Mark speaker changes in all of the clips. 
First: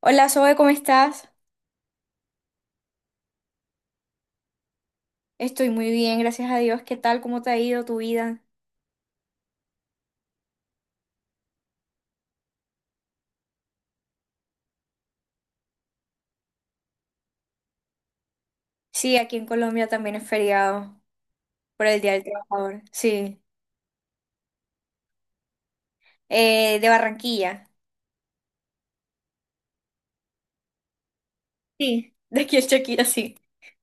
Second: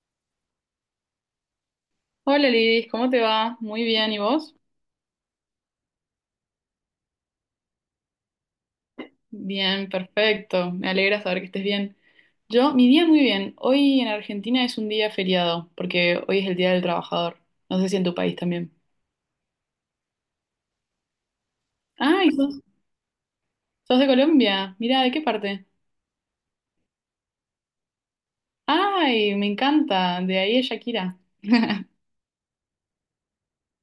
Speaker 1: Hola Zoe, ¿cómo estás?
Speaker 2: Hola Lidis, ¿cómo te va? Muy bien, ¿y vos?
Speaker 1: Estoy muy bien, gracias a Dios. ¿Qué tal? ¿Cómo te ha ido tu vida?
Speaker 2: Bien, perfecto. Me alegra saber que estés bien. Yo, mi día muy bien. Hoy en Argentina es un día feriado, porque hoy es el Día del Trabajador. No sé si en tu país también.
Speaker 1: Sí, aquí en Colombia también es feriado por el Día del
Speaker 2: ¡Ay! ¿Sos,
Speaker 1: Trabajador. Sí.
Speaker 2: sos de Colombia? Mira, ¿de qué parte?
Speaker 1: De Barranquilla.
Speaker 2: ¡Ay! Me encanta. De ahí es Shakira.
Speaker 1: Sí, de aquí en Shakira, sí.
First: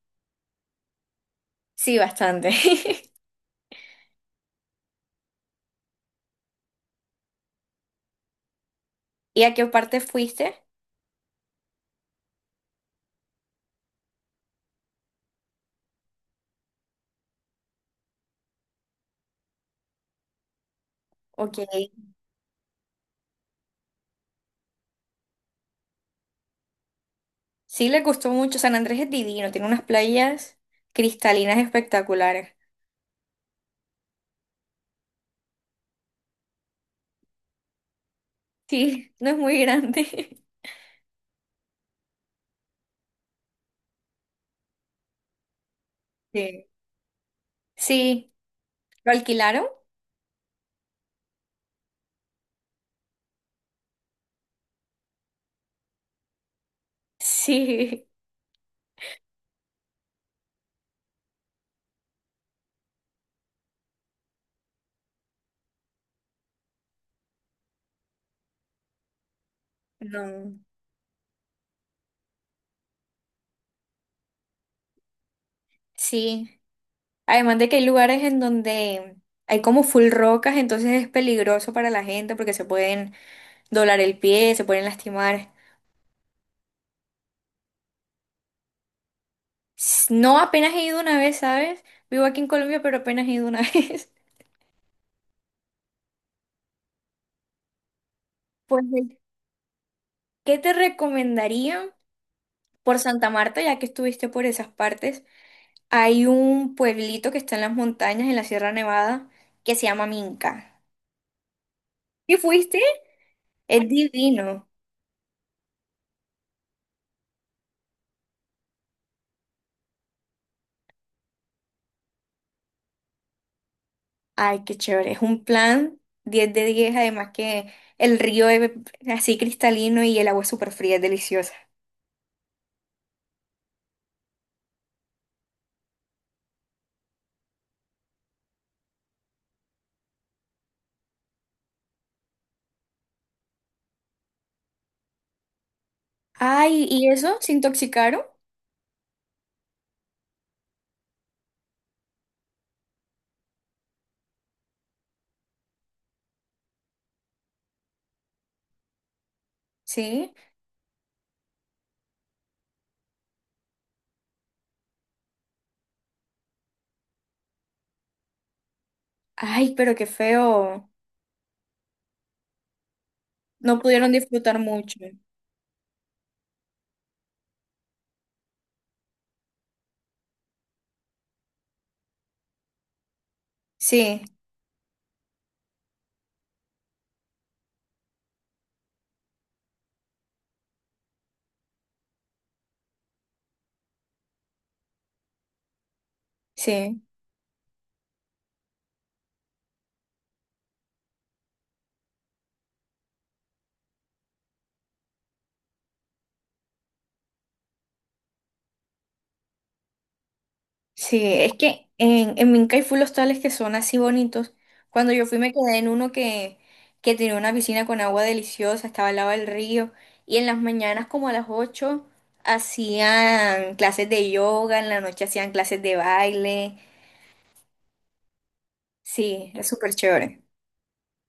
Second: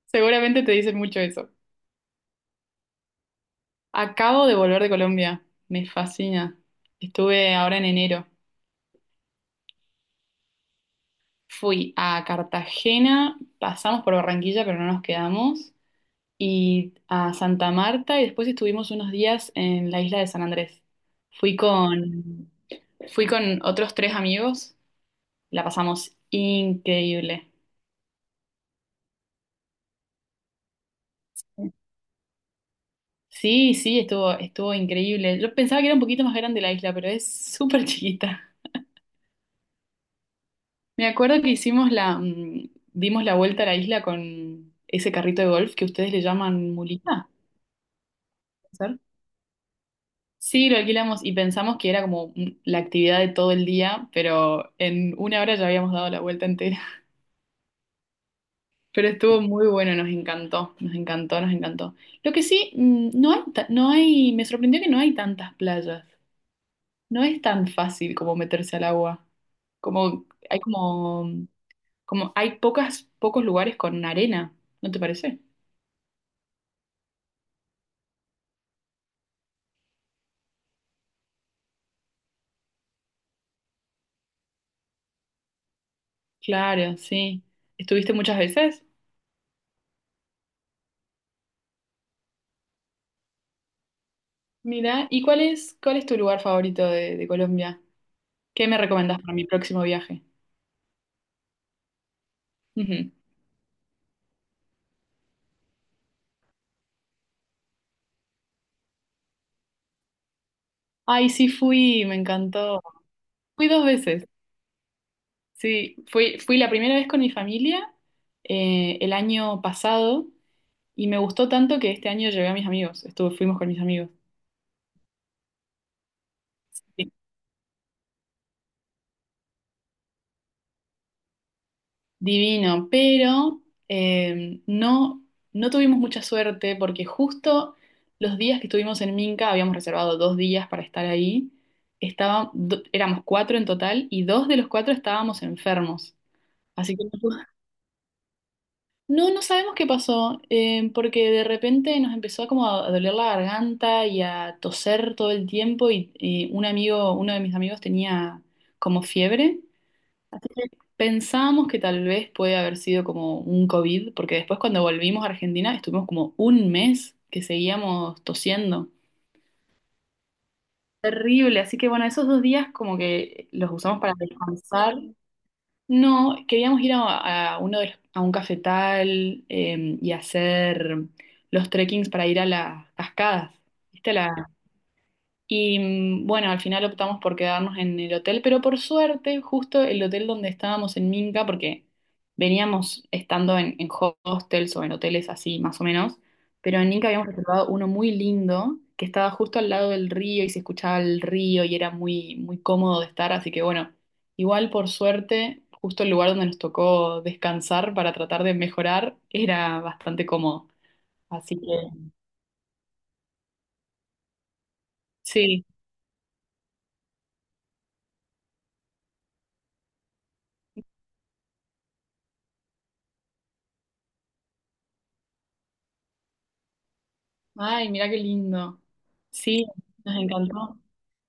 Speaker 2: Seguramente te dicen mucho eso.
Speaker 1: Sí, bastante.
Speaker 2: Acabo de volver de Colombia. Me fascina. Estuve ahora en enero.
Speaker 1: ¿Y a qué parte fuiste?
Speaker 2: Fui a Cartagena, pasamos por Barranquilla, pero no nos quedamos, y a Santa Marta y después estuvimos unos días en la isla de San Andrés. Fui
Speaker 1: Ok.
Speaker 2: con, fui con otros tres amigos, la pasamos increíble.
Speaker 1: Sí, le gustó mucho. San Andrés es divino, tiene unas playas cristalinas espectaculares.
Speaker 2: Sí, sí, estuvo increíble. Yo pensaba que era un poquito más grande la isla, pero es súper chiquita.
Speaker 1: Sí, no es muy grande.
Speaker 2: Me acuerdo que dimos la vuelta a la isla con ese carrito de golf que ustedes le
Speaker 1: Sí.
Speaker 2: llaman mulita.
Speaker 1: Sí.
Speaker 2: ¿Puede ser?
Speaker 1: ¿Lo alquilaron?
Speaker 2: Sí, lo alquilamos y pensamos que era como la actividad de todo el día, pero en una hora ya habíamos dado la vuelta entera.
Speaker 1: Sí.
Speaker 2: Pero estuvo muy bueno, nos encantó, nos encantó, nos encantó. Lo que sí, mm, no hay, ta- no hay, me sorprendió que no hay tantas playas. No es tan fácil como meterse al agua. Como
Speaker 1: No.
Speaker 2: hay como, como hay pocas, pocos lugares con arena, ¿no te parece?
Speaker 1: Sí. Además de que hay lugares en donde hay como full rocas, entonces es peligroso para la gente porque se pueden doblar el pie, se pueden lastimar.
Speaker 2: Claro, sí. ¿Estuviste muchas veces?
Speaker 1: S- No, apenas he ido una vez, ¿sabes? Vivo aquí en Colombia, pero apenas he ido una vez.
Speaker 2: Mira, ¿y cuál es tu lugar favorito de, Colombia? ¿Qué me
Speaker 1: Pues,
Speaker 2: recomendás para mi próximo viaje?
Speaker 1: ¿qué te recomendaría? Por
Speaker 2: Ujú.
Speaker 1: Santa Marta, ya que estuviste por esas partes, hay un pueblito que está en las montañas, en la Sierra Nevada, que se llama Minca.
Speaker 2: Ay, sí fui, me
Speaker 1: ¿Y fuiste?
Speaker 2: encantó. Fui dos
Speaker 1: Es
Speaker 2: veces.
Speaker 1: divino.
Speaker 2: Sí, fui la primera vez con mi familia el año pasado y me gustó tanto que este año llevé a mis amigos, estuve, fuimos con mis amigos.
Speaker 1: Ay, qué chévere. Es un plan 10 de 10,
Speaker 2: Sí.
Speaker 1: además que el río es así cristalino y el agua es súper fría, es deliciosa.
Speaker 2: Divino, pero no, no tuvimos mucha suerte porque justo los días que estuvimos en Minca, habíamos reservado 2 días para estar ahí, éramos cuatro en total y dos de los cuatro estábamos enfermos,
Speaker 1: Ay,
Speaker 2: así que
Speaker 1: ¿y
Speaker 2: no.
Speaker 1: eso? ¿Se intoxicaron?
Speaker 2: No, no sabemos qué pasó, porque de repente nos empezó como a doler la garganta y a toser todo el tiempo y un amigo, uno de mis amigos tenía como fiebre,
Speaker 1: Sí.
Speaker 2: así que pensábamos que tal vez puede haber sido como un COVID, porque después cuando volvimos a Argentina estuvimos como un mes que seguíamos tosiendo.
Speaker 1: Ay, pero qué feo.
Speaker 2: Terrible, así que bueno, esos dos días como que los
Speaker 1: No
Speaker 2: usamos
Speaker 1: pudieron
Speaker 2: para
Speaker 1: disfrutar
Speaker 2: descansar.
Speaker 1: mucho.
Speaker 2: No, queríamos ir a a un cafetal y hacer los trekkings para ir a las cascadas. ¿Viste
Speaker 1: Sí,
Speaker 2: la- y mm, Bueno, al final optamos por quedarnos en el hotel, pero por suerte, justo el hotel donde estábamos en Minca, porque veníamos estando en hostels o en hoteles así, más o menos, pero en
Speaker 1: sí.
Speaker 2: Minca habíamos reservado uno muy lindo que estaba justo al lado del río y se escuchaba el río y era muy, muy cómodo de estar, así que bueno, igual por suerte, justo el lugar donde nos tocó descansar para tratar de mejorar era bastante cómodo.
Speaker 1: Sí, es
Speaker 2: Así
Speaker 1: que
Speaker 2: que
Speaker 1: en Minca hay full hostales que son así bonitos. Cuando yo fui me
Speaker 2: sí.
Speaker 1: quedé en uno que tenía una piscina con agua deliciosa, estaba al lado del río. Y en las mañanas como a las 8 hacían clases de yoga, en la noche hacían clases de baile.
Speaker 2: Ay, mira qué lindo.
Speaker 1: Sí,
Speaker 2: Sí,
Speaker 1: es súper
Speaker 2: nos
Speaker 1: chévere.
Speaker 2: encantó.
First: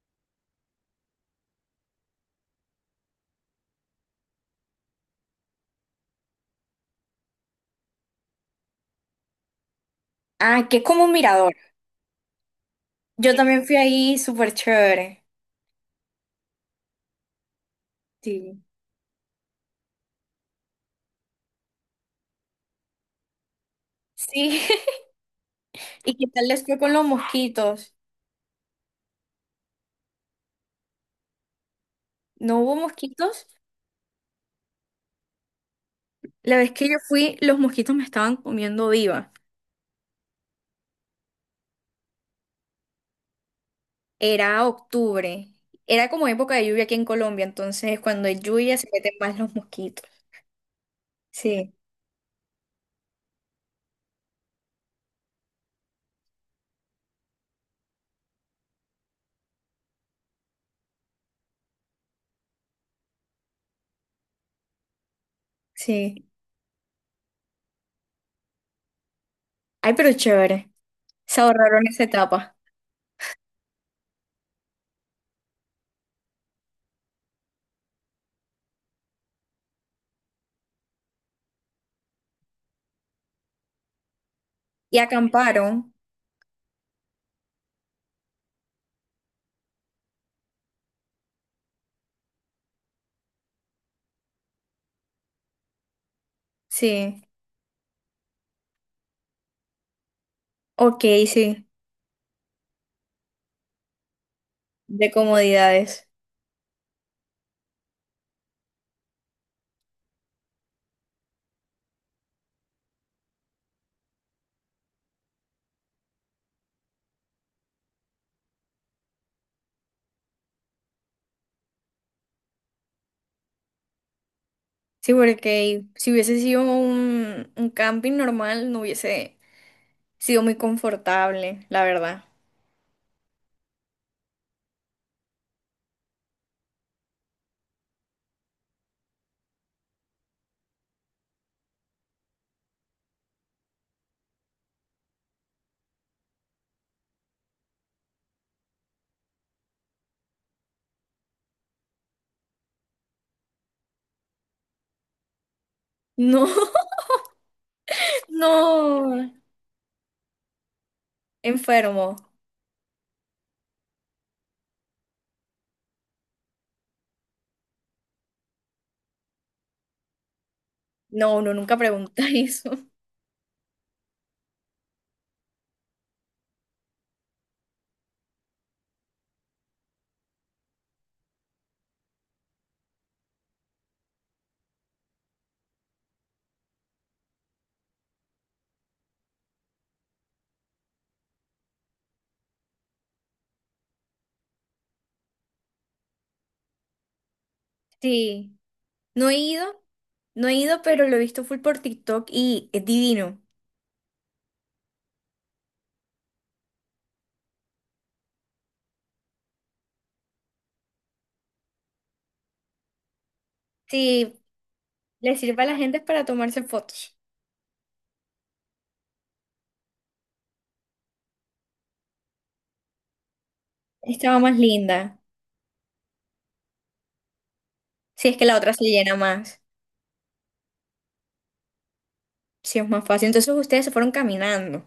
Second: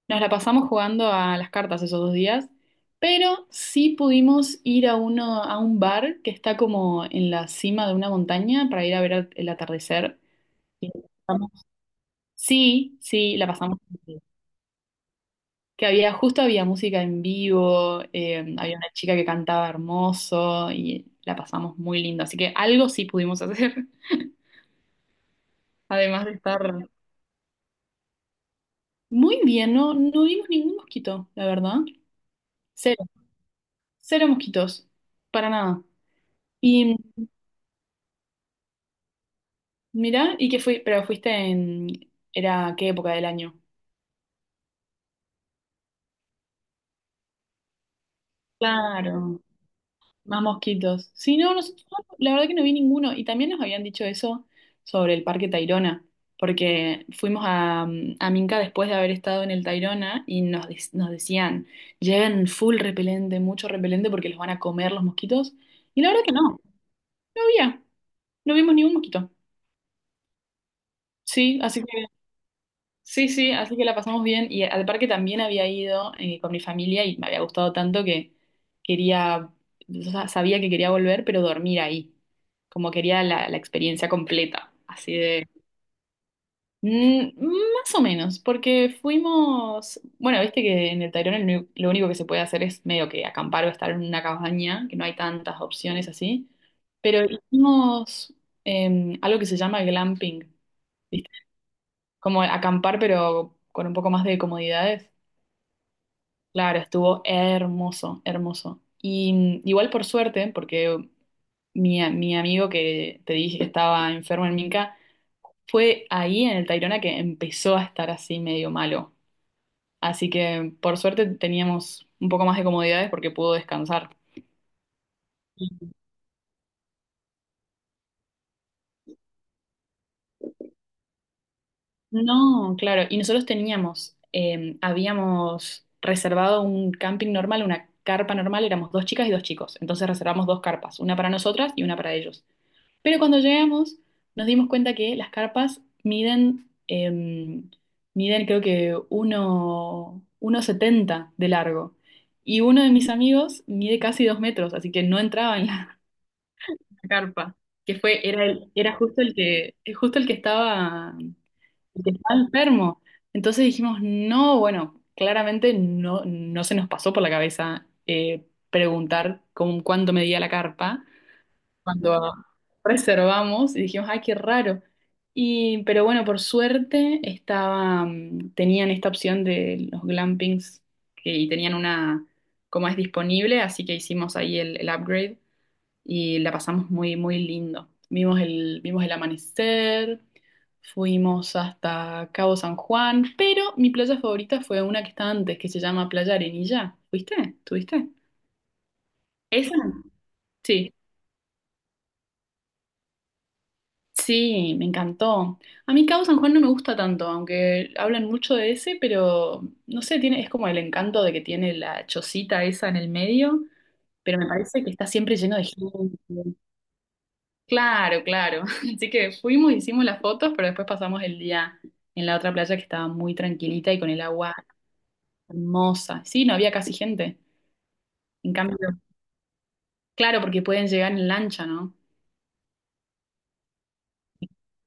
Speaker 2: Nos la pasamos jugando a las cartas esos dos días, pero sí pudimos ir a uno, a un bar que está como en la cima de una montaña para ir a ver el atardecer.
Speaker 1: Ah, que es
Speaker 2: Y la
Speaker 1: como un
Speaker 2: pasamos-
Speaker 1: mirador.
Speaker 2: Sí,
Speaker 1: Yo
Speaker 2: sí, la
Speaker 1: también fui
Speaker 2: pasamos muy
Speaker 1: ahí,
Speaker 2: bien.
Speaker 1: súper chévere.
Speaker 2: Que había, justo había música en vivo,
Speaker 1: Sí.
Speaker 2: había una chica que cantaba hermoso y la pasamos muy lindo. Así que algo sí pudimos hacer.
Speaker 1: Sí, ¿y
Speaker 2: Además
Speaker 1: qué
Speaker 2: de
Speaker 1: tal les fue
Speaker 2: estar
Speaker 1: con los mosquitos?
Speaker 2: muy bien, no, no vimos ningún mosquito, la verdad.
Speaker 1: ¿No hubo mosquitos?
Speaker 2: Cero mosquitos, para nada.
Speaker 1: La vez que
Speaker 2: Y
Speaker 1: yo fui, los mosquitos me estaban comiendo viva.
Speaker 2: mirá, ¿y qué fui? Pero fuiste en. ¿Era qué época del año?
Speaker 1: Era octubre. Era como época de lluvia aquí en Colombia, entonces cuando hay lluvia se meten más
Speaker 2: Claro,
Speaker 1: los mosquitos.
Speaker 2: más mosquitos. Sí, no,
Speaker 1: Sí,
Speaker 2: nosotros, no, la verdad que no vi ninguno. Y también nos habían dicho eso sobre el Parque Tayrona, porque fuimos a Minca después de haber estado en el Tayrona y nos decían, lleven full repelente, mucho repelente, porque los van a comer los mosquitos. Y la verdad
Speaker 1: sí.
Speaker 2: que no, no había, no vimos ningún mosquito.
Speaker 1: Ay, pero chévere. Se
Speaker 2: Sí, así
Speaker 1: ahorraron esa
Speaker 2: que
Speaker 1: etapa.
Speaker 2: sí, sí, así que la pasamos bien. Y al parque también había ido con mi familia y me había gustado tanto que quería, o sea, sabía que quería volver, pero dormir ahí. Como quería la experiencia completa.
Speaker 1: Y
Speaker 2: Así de.
Speaker 1: acamparon.
Speaker 2: Más o menos, porque fuimos. Bueno, viste que en el Tayrona lo único que se puede hacer es medio que acampar o estar en una cabaña, que no hay tantas opciones así.
Speaker 1: Sí.
Speaker 2: Pero hicimos algo que se llama glamping
Speaker 1: Ok, sí.
Speaker 2: como acampar, pero con un poco más de
Speaker 1: De
Speaker 2: comodidades.
Speaker 1: comodidades.
Speaker 2: Claro, estuvo hermoso, hermoso. Y igual por suerte, porque mi amigo que te dije que estaba enfermo en Minca, fue ahí en el Tayrona que empezó a estar así medio malo. Así que por suerte teníamos un poco más de comodidades porque pudo descansar.
Speaker 1: Sí, porque si hubiese sido un camping normal, no hubiese sido muy confortable, la verdad.
Speaker 2: No, claro. Y nosotros teníamos, habíamos reservado un camping normal, una carpa normal, éramos dos chicas y dos chicos. Entonces reservamos dos carpas, una para nosotras y una para ellos. Pero cuando llegamos, nos dimos cuenta que las carpas miden creo que 1,70 de largo. Y uno de mis amigos mide casi 2 metros, así que no entraba en la
Speaker 1: No,
Speaker 2: carpa. Que fue, era el, era justo
Speaker 1: no.
Speaker 2: el que
Speaker 1: Enfermo.
Speaker 2: estaba enfermo. Entonces dijimos, no, bueno, claramente no, no se nos pasó por la cabeza preguntar con cuánto medía la carpa
Speaker 1: No, uno nunca pregunta
Speaker 2: cuando
Speaker 1: eso.
Speaker 2: reservamos y dijimos, ay, qué raro. Y, pero bueno, por suerte estaba, tenían esta opción de los glampings y tenían una, como es disponible, así que hicimos ahí el upgrade y la pasamos muy, muy lindo. Vimos el amanecer, fuimos hasta Cabo San Juan, pero mi playa favorita fue una que está antes, que se llama Playa Arenilla. ¿Fuiste? ¿Tuviste?
Speaker 1: Sí. No he ido,
Speaker 2: ¿Esa?
Speaker 1: no he ido,
Speaker 2: Sí.
Speaker 1: pero lo he visto full por TikTok y es divino.
Speaker 2: Sí, me encantó. A mí Cabo San Juan no me gusta tanto, aunque hablan mucho de ese, pero no sé, es como el encanto de que tiene la chocita esa en el medio,
Speaker 1: Sí,
Speaker 2: pero me parece que está
Speaker 1: le
Speaker 2: siempre lleno
Speaker 1: sirve
Speaker 2: de
Speaker 1: a la gente es
Speaker 2: gente.
Speaker 1: para tomarse fotos.
Speaker 2: Claro, claro. Así que fuimos, hicimos las fotos, pero después pasamos el día en la otra playa que estaba muy tranquilita y con el
Speaker 1: Esta
Speaker 2: agua
Speaker 1: más linda.
Speaker 2: hermosa. Sí, no había casi gente.
Speaker 1: Si es que
Speaker 2: En
Speaker 1: la otra se
Speaker 2: cambio,
Speaker 1: llena más,
Speaker 2: claro, porque pueden llegar en lancha, ¿no?
Speaker 1: si es más fácil. Entonces ustedes se fueron caminando,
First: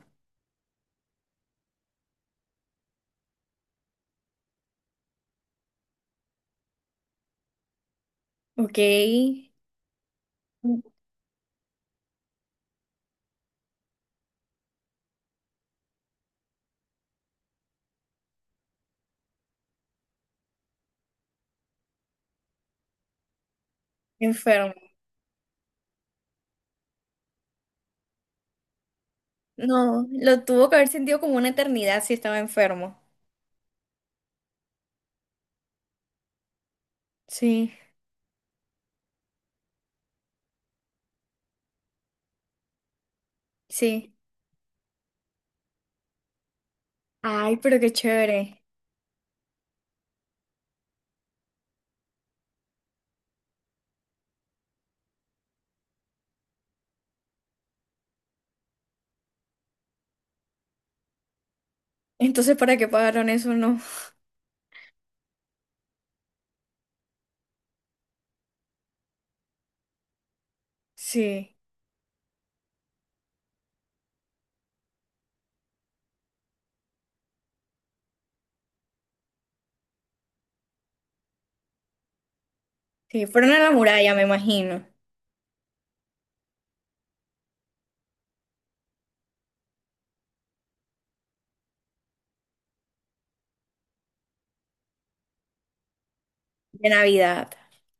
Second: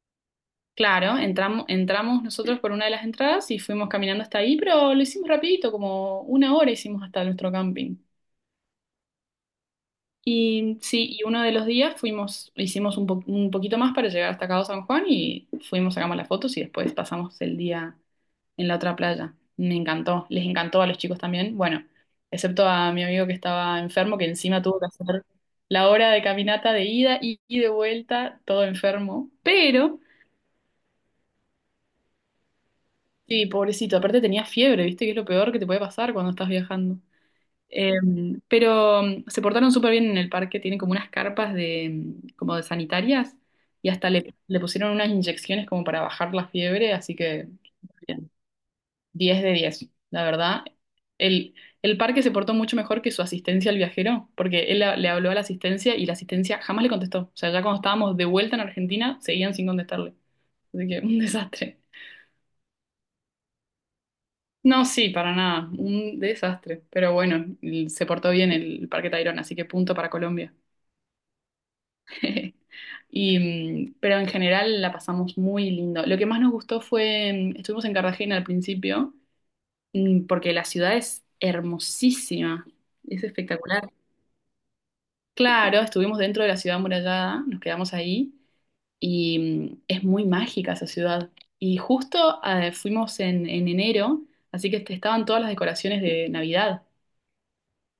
Speaker 2: Claro, entramos nosotros por una de las entradas y fuimos caminando hasta ahí, pero lo hicimos rapidito, como una hora hicimos hasta nuestro camping.
Speaker 1: ¿ok?
Speaker 2: Y sí, y uno de los días fuimos, hicimos un poquito más para llegar hasta Cabo San Juan y fuimos, sacamos las fotos y después pasamos el día en la otra playa. Me encantó, les encantó a los chicos también. Bueno, excepto a mi amigo que estaba enfermo, que encima
Speaker 1: Enfermo.
Speaker 2: tuvo que hacer la hora de caminata de ida y de vuelta, todo enfermo. Pero,
Speaker 1: No, lo tuvo que haber sentido como una eternidad si estaba enfermo.
Speaker 2: sí, pobrecito, aparte tenía fiebre, ¿viste? Que es lo peor que te puede pasar cuando estás viajando.
Speaker 1: Sí,
Speaker 2: Pero se portaron súper bien en el parque, tienen como unas carpas de, como de sanitarias y hasta
Speaker 1: sí.
Speaker 2: le pusieron unas inyecciones como para bajar la fiebre, así que
Speaker 1: Ay, pero qué
Speaker 2: bien,
Speaker 1: chévere.
Speaker 2: 10 de 10, la verdad. El, el parque se portó mucho mejor que su asistencia al viajero, porque le habló a la asistencia y la asistencia jamás le contestó. O sea, ya cuando estábamos de vuelta en Argentina, seguían sin contestarle. Así que un desastre.
Speaker 1: Entonces, ¿para qué pagaron eso? No.
Speaker 2: No, sí, para nada, un desastre. Pero bueno, se portó bien el Parque Tayrona, así que punto para Colombia.
Speaker 1: Sí,
Speaker 2: Y, pero en general la pasamos muy lindo. Lo que más nos gustó fue, estuvimos en Cartagena al principio, porque la ciudad es hermosísima, es
Speaker 1: sí. Fueron a la
Speaker 2: espectacular.
Speaker 1: muralla, me imagino.
Speaker 2: Claro, estuvimos dentro de la ciudad amurallada, nos quedamos ahí y es muy mágica esa ciudad. Y justo fuimos en enero, así que estaban todas las decoraciones de Navidad.
Speaker 1: De Navidad.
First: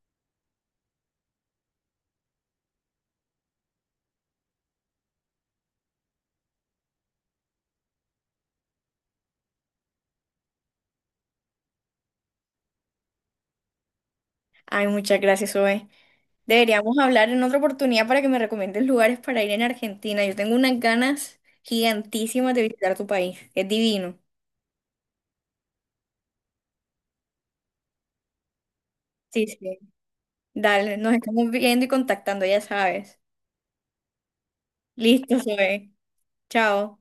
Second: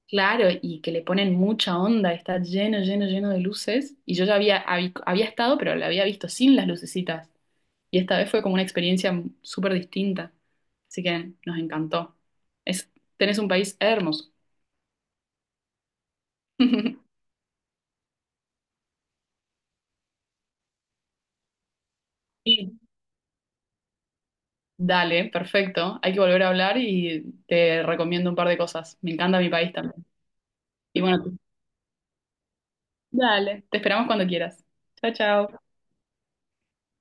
Speaker 2: Claro, y que le ponen mucha onda, está lleno, lleno, lleno de luces. Y yo ya había estado, pero la había visto sin las lucecitas. Y esta vez fue como una experiencia súper distinta. Así que nos encantó. Es, tenés un país hermoso.
Speaker 1: Ay, muchas gracias, Zoe. Deberíamos hablar en otra oportunidad para que me recomiendes lugares para ir en Argentina. Yo tengo unas ganas gigantísimas de
Speaker 2: Y
Speaker 1: visitar tu país. Es divino.
Speaker 2: dale, perfecto. Hay que volver a hablar y te recomiendo un par de cosas. Me encanta
Speaker 1: Sí,
Speaker 2: mi país
Speaker 1: sí.
Speaker 2: también.
Speaker 1: Dale,
Speaker 2: Y
Speaker 1: nos
Speaker 2: bueno,
Speaker 1: estamos viendo y contactando, ya sabes.
Speaker 2: dale, te esperamos cuando quieras. Chao,
Speaker 1: Listo,
Speaker 2: chao.
Speaker 1: Zoe. Chao.